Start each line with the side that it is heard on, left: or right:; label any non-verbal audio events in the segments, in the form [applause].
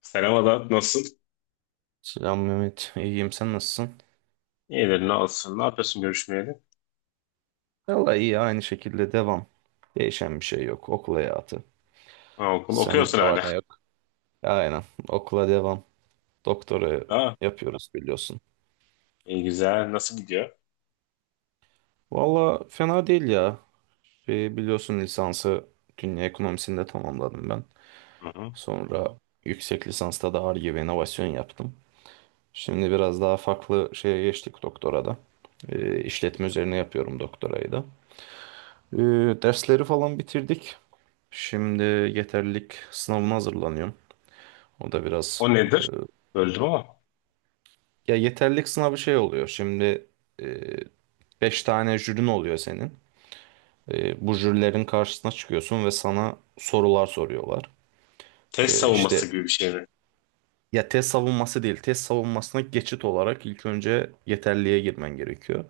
left: Selam Ada, nasılsın?
right: Selam Mehmet. İyiyim. Sen nasılsın?
left: İyidir, ne olsun? Ne yapıyorsun görüşmeyeli?
right: Vallahi iyi. Aynı şekilde devam. Değişen bir şey yok. Okul hayatı.
left: Ha, okul
right: Sende
left: okuyorsun
right: ne var
left: hala.
right: ne yok? Aynen. Okula devam. Doktora
left: Ha,
right: yapıyoruz biliyorsun.
left: iyi güzel. Nasıl gidiyor?
right: Vallahi fena değil ya. Biliyorsun lisansı dünya ekonomisinde tamamladım ben.
left: Hı hı.
right: Sonra yüksek lisansta da Ar-Ge ve inovasyon yaptım. Şimdi biraz daha farklı şeye geçtik doktorada. İşletme üzerine yapıyorum doktorayı da. Ee, dersleri falan bitirdik. Şimdi yeterlilik sınavına hazırlanıyorum. O da biraz
left: O
right: e,
left: nedir? Böldüm ama.
right: ya yeterlilik sınavı şey oluyor. Şimdi 5 tane jürin oluyor senin. Bu jürilerin karşısına çıkıyorsun ve sana sorular soruyorlar.
left: Test
right: İşte
left: savunması gibi bir şey mi?
right: ya test savunması değil, test savunmasına geçit olarak ilk önce yeterliğe girmen gerekiyor.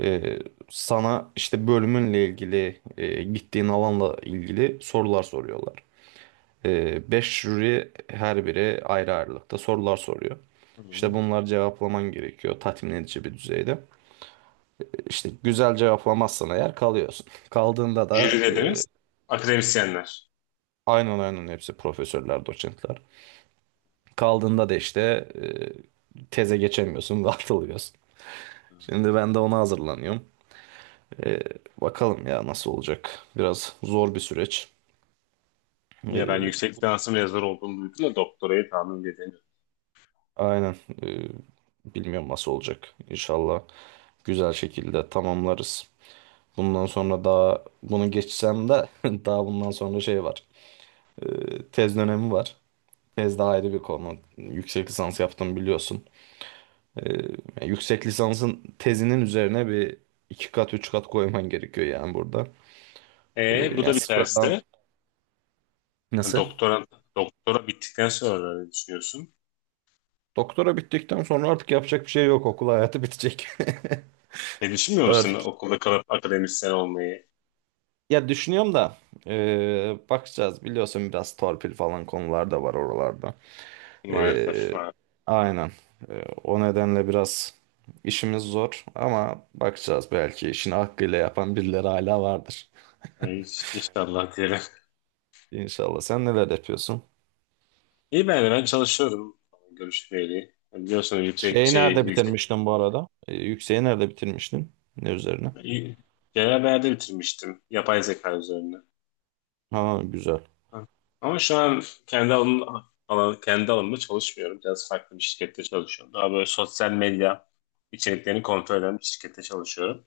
right: E, sana işte bölümünle ilgili, gittiğin alanla ilgili sorular soruyorlar. 5 jüri her biri ayrı ayrılıkta sorular soruyor. İşte
left: Hı.
right: bunları cevaplaman gerekiyor tatmin edici bir düzeyde. İşte güzel cevaplamazsan eğer kalıyorsun. [laughs] Kaldığında
left: Jüri
right: da
left: dediğimiz akademisyenler.
right: aynen, aynen, hepsi profesörler, doçentler. Kaldığında da işte e, teze geçemiyorsun ve [laughs] atılıyorsun.
left: Hı.
right: Şimdi ben de ona hazırlanıyorum. E, bakalım ya nasıl olacak. Biraz zor bir süreç.
left: Ya ben
right: E,
left: yüksek lisansım yazar olduğunu duydum da doktorayı tahmin edemiyorum.
right: aynen. E, bilmiyorum nasıl olacak. İnşallah güzel şekilde tamamlarız. Bundan sonra daha bunu geçsem de [laughs] daha bundan sonra şey var. Tez dönemi var. Tez daha ayrı bir konu. Yüksek lisans yaptım biliyorsun. Ee, yani yüksek lisansın tezinin üzerine bir iki kat üç kat koyman gerekiyor yani burada.
left: Bu da
right: Yani sıfırdan
left: biterse
right: nasıl?
left: doktora doktora bittikten sonra ne düşünüyorsun?
right: Doktora bittikten sonra artık yapacak bir şey yok. Okul hayatı bitecek.
left: Ne
right: [laughs]
left: düşünmüyor musun
right: Artık.
left: okulda kalıp akademisyen olmayı?
right: Ya düşünüyorum da bakacağız biliyorsun biraz torpil falan konular da var oralarda.
left: Maalesef.
right: Ee,
left: Ha.
right: aynen. O nedenle biraz işimiz zor ama bakacağız belki işini hakkıyla yapan birileri hala vardır.
left: Hiç, inşallah diyelim.
right: İnşallah. Sen neler yapıyorsun?
left: İyi, ben de ben çalışıyorum. Görüşmeyeli. Biliyorsunuz, yüksek
right: Şeyi
left: şey,
right: nerede
left: yüksek.
right: bitirmiştin bu arada? Yükseği nerede bitirmiştin? Ne üzerine?
left: Genel beğende bitirmiştim. Yapay zeka üzerine.
right: Ha güzel.
left: Ha. Ama şu an kendi alanım, alan, kendi alanımda çalışmıyorum. Biraz farklı bir şirkette çalışıyorum. Daha böyle sosyal medya içeriklerini kontrol eden bir şirkette çalışıyorum.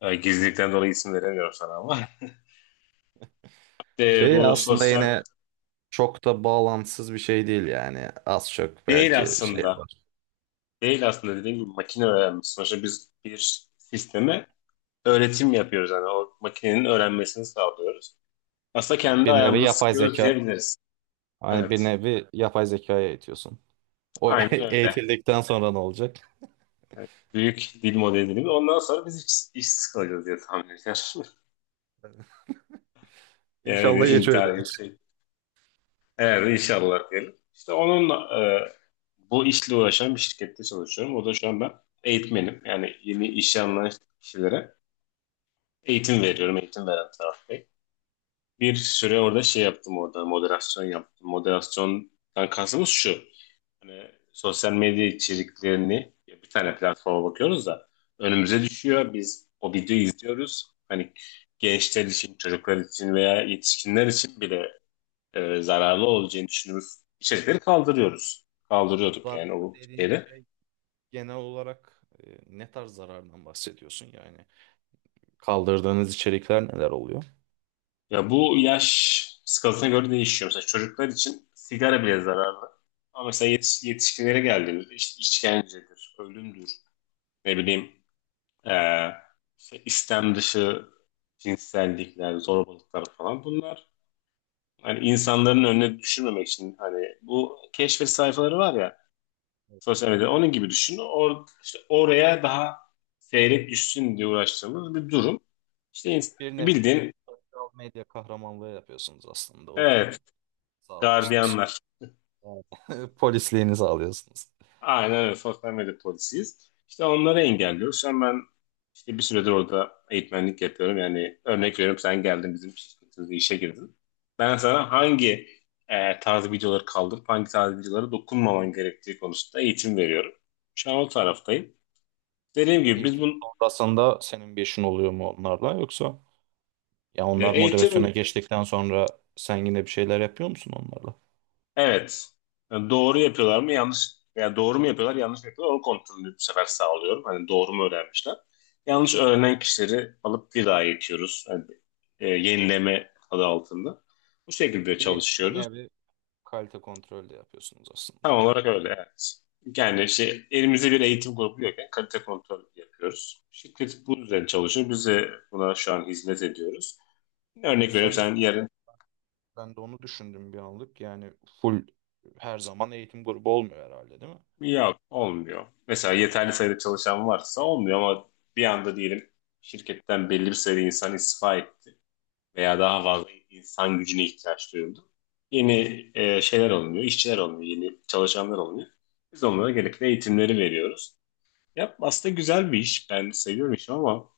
left: Gizlilikten dolayı isim veremiyorum sana ama. [laughs] De,
right: Şey
left: bu
right: aslında
left: sosyal
right: yine çok da bağlantısız bir şey değil yani. Az çok
left: değil
right: belki şeye
left: aslında.
right: var.
left: Değil aslında, dediğim gibi makine öğrenmesi. Sonuçta biz bir sisteme öğretim yapıyoruz. Yani o makinenin öğrenmesini sağlıyoruz. Aslında kendi
right: Bir nevi
left: ayağımızı
right: yapay
left: sıkıyoruz
right: zeka.
left: diyebiliriz.
right: Hani
left: Evet.
right: bir nevi yapay zekaya eğitiyorsun. O [laughs]
left: Aynen öyle.
right: eğitildikten sonra ne olacak?
left: Evet. Büyük dil modelini. Ondan sonra biz işsiz kalacağız diye tahmin ediyorum. [laughs] Yani
right: İnşallah geç öyle.
left: intihar gibi bir şey. Evet, inşallah diyelim. İşte onunla bu işle uğraşan bir şirkette çalışıyorum. O da şu an ben eğitmenim. Yani yeni işe alınan kişilere eğitim veriyorum. Eğitim veren taraf. Bir süre orada şey yaptım, orada moderasyon yaptım. Moderasyondan kastımız şu. Hani sosyal medya içeriklerini, ya, bir tane platforma bakıyoruz da önümüze düşüyor. Biz o videoyu izliyoruz. Hani gençler için, çocuklar için veya yetişkinler için bile zararlı olacağını düşündüğümüz içerikleri kaldırıyoruz.
right: Bu
left: Kaldırıyorduk
right: zarar
left: yani o
right: dediğin
left: şeyde.
right: şey genel olarak ne tarz zarardan bahsediyorsun yani? Kaldırdığınız içerikler neler oluyor?
left: Ya bu yaş skalasına göre değişiyor. Mesela çocuklar için sigara bile zararlı. Ama mesela yetişkinlere geldiğinde işte işkencedir, ölümdür, ne bileyim, eee, işte istem dışı cinsellikler, zorbalıklar falan, bunlar hani insanların önüne düşürmemek için, hani bu keşfet sayfaları var ya sosyal medyada, onun gibi düşün. İşte oraya daha seyrek düşsün diye uğraştığımız bir durum. İşte,
right: Bir nevi
left: bildiğin,
right: sosyal medya kahramanlığı yapıyorsunuz aslında.
left: evet,
right: Oranın sağlıyorsunuz.
left: gardiyanlar.
right: Evet. [laughs] Polisliğini sağlıyorsunuz.
left: Aynen öyle. Sosyal medya polisiyiz. İşte onları engelliyoruz. Şu an ben işte bir süredir orada eğitmenlik yapıyorum. Yani örnek veriyorum, sen geldin, bizim şirketimizde işe girdin. Ben sana hangi tarz videoları kaldırıp hangi tarz videolara dokunmaman gerektiği konusunda eğitim veriyorum. Şu an o taraftayım. Dediğim gibi biz
right: Eğitim
left: bu
right: sonrasında senin bir işin oluyor mu onlarla yoksa ya onlar
left: eğitim.
right: moderasyona geçtikten sonra sen yine bir şeyler yapıyor musun onlarla?
left: Evet. Yani doğru yapıyorlar mı yanlış, yani doğru mu yapıyorlar yanlış mı yapıyorlar onu kontrolünü bu sefer sağlıyorum. Hani doğru mu öğrenmişler. Yanlış öğrenen kişileri alıp bir daha eğitiyoruz. Yani, yenileme adı altında. Bu şekilde
right: Bir
left: çalışıyoruz.
right: nevi kalite kontrolü de yapıyorsunuz aslında.
left: Tam olarak öyle, evet. Yani şey, elimizde bir eğitim grubu yokken kalite kontrol yapıyoruz. Şirket bu üzerine çalışıyor. Biz de buna şu an hizmet ediyoruz. Örnek veriyorum,
right: Sen de
left: sen yarın...
right: Ben de onu düşündüm bir anlık. Yani full her zaman eğitim grubu olmuyor herhalde değil mi?
left: Yok, olmuyor. Mesela yeterli sayıda çalışan varsa olmuyor ama bir anda diyelim şirketten belli bir sayıda insan istifa etti veya daha fazla insan gücüne ihtiyaç duyuldu. Yeni şeyler alınıyor, işçiler alınıyor, yeni çalışanlar alınıyor. Biz onlara gerekli eğitimleri veriyoruz. Ya aslında güzel bir iş. Ben seviyorum işimi ama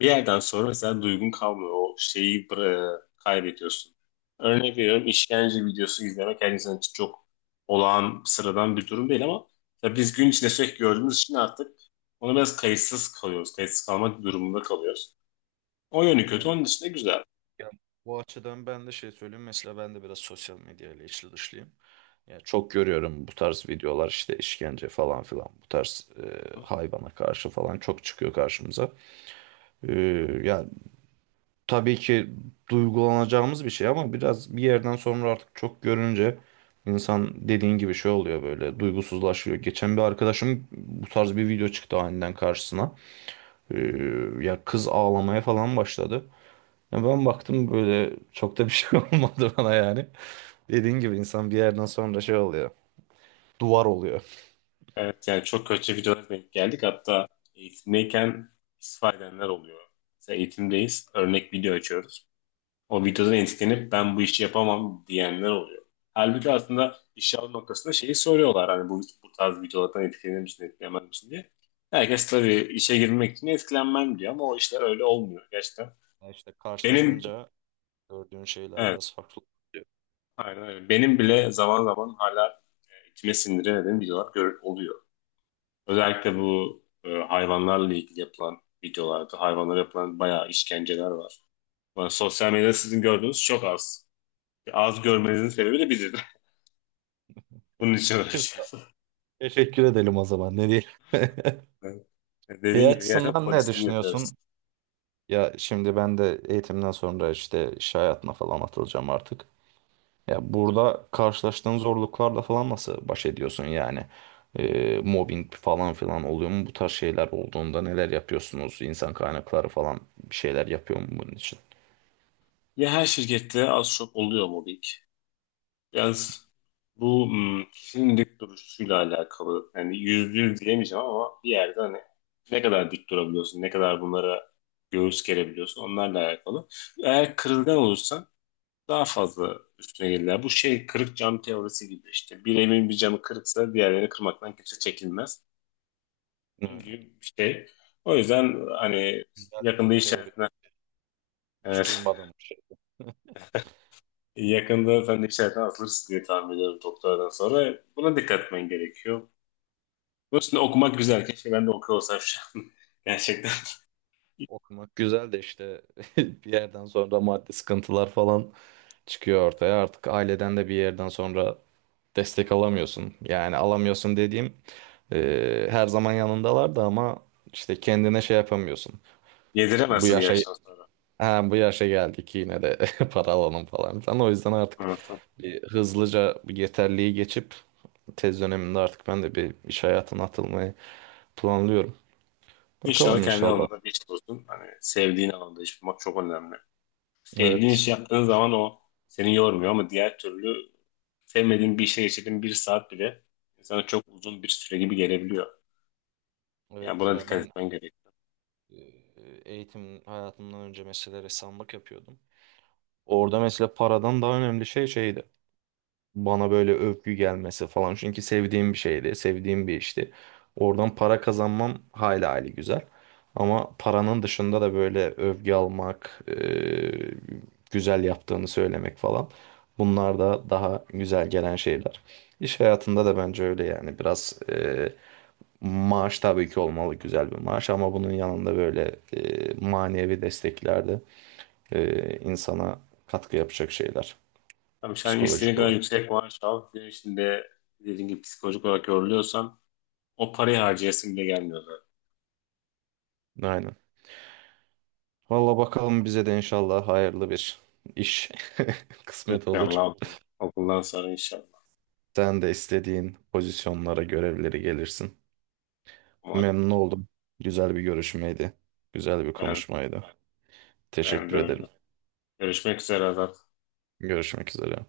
left: bir yerden sonra mesela duygun kalmıyor. O şeyi kaybediyorsun. Örnek veriyorum, işkence videosu izlemek her insan için çok olağan sıradan bir durum değil ama tabii biz gün içinde sürekli gördüğümüz için artık ona biraz kayıtsız kalıyoruz. Kayıtsız kalmak durumunda kalıyoruz. O yönü kötü.
right: Aynen.
left: Onun dışında güzel.
right: Yani bu açıdan ben de şey söyleyeyim. Mesela ben de biraz sosyal medyayla içli dışlıyım. Yani çok görüyorum bu tarz videolar işte işkence falan filan. Bu tarz hayvana karşı falan çok çıkıyor karşımıza. E, yani tabii ki duygulanacağımız bir şey ama biraz bir yerden sonra artık çok görünce insan dediğin gibi şey oluyor böyle duygusuzlaşıyor. Geçen bir arkadaşım bu tarz bir video çıktı aniden karşısına. Ee, ya kız ağlamaya falan başladı. Ya ben baktım böyle çok da bir şey [laughs] olmadı bana yani. Dediğin gibi insan bir yerden sonra şey oluyor. Duvar oluyor.
left: Evet, yani çok kötü videolara denk geldik. Hatta eğitimdeyken istifa edenler oluyor. Mesela eğitimdeyiz. Örnek video açıyoruz. O videodan etkilenip ben bu işi yapamam diyenler oluyor. Halbuki aslında işe alım noktasında şeyi soruyorlar hani bu tarz videolardan etkilenir misin, etkilenmez misin diye. Herkes tabii işe girmek için etkilenmem diyor ama o işler öyle olmuyor gerçekten.
right: Ya İşte
left: Benim,
right: karşılaşınca gördüğün şeyler
left: evet,
right: biraz farklı oluyor.
left: aynen öyle. Benim bile zaman zaman hala içime sindiremediğim videolar oluyor. Özellikle bu hayvanlarla ilgili yapılan videolarda hayvanlara yapılan bayağı işkenceler var. Yani sosyal medyada sizin gördüğünüz çok az. Az görmenizin sebebi de biziz. [laughs] Bunun için
right: Siz- [laughs]
left: uğraşıyoruz.
right: Teşekkür edelim o zaman ne diyelim. [laughs]
left: Evet.
right: Bir
left: Dediğin gibi gerçekten
right: açısından ne
left: polisliğini yapıyoruz.
right: düşünüyorsun? Ya şimdi ben de eğitimden sonra işte iş hayatına falan atılacağım artık. Ya burada karşılaştığın zorluklarla falan nasıl baş ediyorsun yani? Mobbing falan filan oluyor mu? Bu tarz şeyler olduğunda neler yapıyorsunuz? İnsan kaynakları falan bir şeyler yapıyor mu bunun için?
left: Ya her şirkette az çok oluyor mobbing. Biraz bu kişinin dik duruşuyla alakalı. Yani yüzde yüz diyemeyeceğim ama bir yerde hani ne kadar dik durabiliyorsun, ne kadar bunlara göğüs gerebiliyorsun, onlarla alakalı. Eğer kırılgan olursan daha fazla üstüne gelirler. Bu şey kırık cam teorisi gibi işte. Bir evin bir camı kırıksa diğerlerini kırmaktan kimse çekinmez. Bunun
right: Aynen.
left: gibi bir şey. O yüzden hani
right: Güzel bir
left: yakında iş
right: teori.
left: hayatına...
right: Hiç
left: Evet.
right: duymadım bir şey.
left: Yakında sen de işlerden atılırsın diye tahmin ediyorum doktoradan sonra. Buna dikkat etmen gerekiyor. Bunun için de okumak güzel. Keşke ben de okuyor olsam şu an. [laughs] Gerçekten
right: Okumak güzel de işte [laughs] bir yerden sonra maddi sıkıntılar falan çıkıyor ortaya. Artık aileden de bir yerden sonra destek alamıyorsun. Yani alamıyorsun dediğim her zaman yanındalar da ama işte kendine şey yapamıyorsun. Bu
left: yediremezsin bir
right: yaşa
left: yaştan sonra.
right: Ha, bu yaşa geldik yine de [laughs] para alalım falan filan. O yüzden artık
left: Evet. Evet.
right: bir hızlıca bir yeterliği geçip tez döneminde artık ben de bir iş hayatına atılmayı planlıyorum.
left: İnşallah
right: Bakalım
left: kendi
right: inşallah.
left: alanında bir iş bulursun. Hani sevdiğin alanda iş bulmak çok önemli. Sevdiğin
right: Evet.
left: işi yaptığın zaman o seni yormuyor ama diğer türlü sevmediğin bir işe geçirdiğin bir saat bile insana çok uzun bir süre gibi gelebiliyor. Yani
right: Evet
left: buna
right: ya
left: dikkat
right: ben
left: etmen gerekiyor.
right: e, eğitim hayatımdan önce mesela ressamlık yapıyordum. Orada mesela paradan daha önemli şey şeydi. Bana böyle övgü gelmesi falan. Çünkü sevdiğim bir şeydi, sevdiğim bir işti. Oradan para kazanmam hayli hayli güzel. Ama paranın dışında da böyle övgü almak, güzel yaptığını söylemek falan. Bunlar da daha güzel gelen şeyler. İş hayatında da bence öyle yani biraz maaş tabii ki olmalı güzel bir maaş ama bunun yanında böyle manevi desteklerde insana katkı yapacak şeyler
left: Tabii sen istediğin
right: psikolojik
left: kadar
right: olarak.
left: yüksek maaş al. Gün içinde dediğin gibi psikolojik olarak yoruluyorsan o parayı harcayasım bile gelmiyor zaten.
right: Aynen. Valla bakalım bize de inşallah hayırlı bir iş [laughs] kısmet olur.
left: İnşallah bu okuldan sonra inşallah.
right: Sen de istediğin pozisyonlara, görevleri gelirsin.
left: Umarım.
right: Memnun oldum. Güzel bir görüşmeydi. Güzel bir
left: Ben,
right: konuşmaydı.
left: ben de
right: Teşekkür
left: öyle.
right: ederim.
left: Görüşmek üzere Azat.
right: Görüşmek üzere.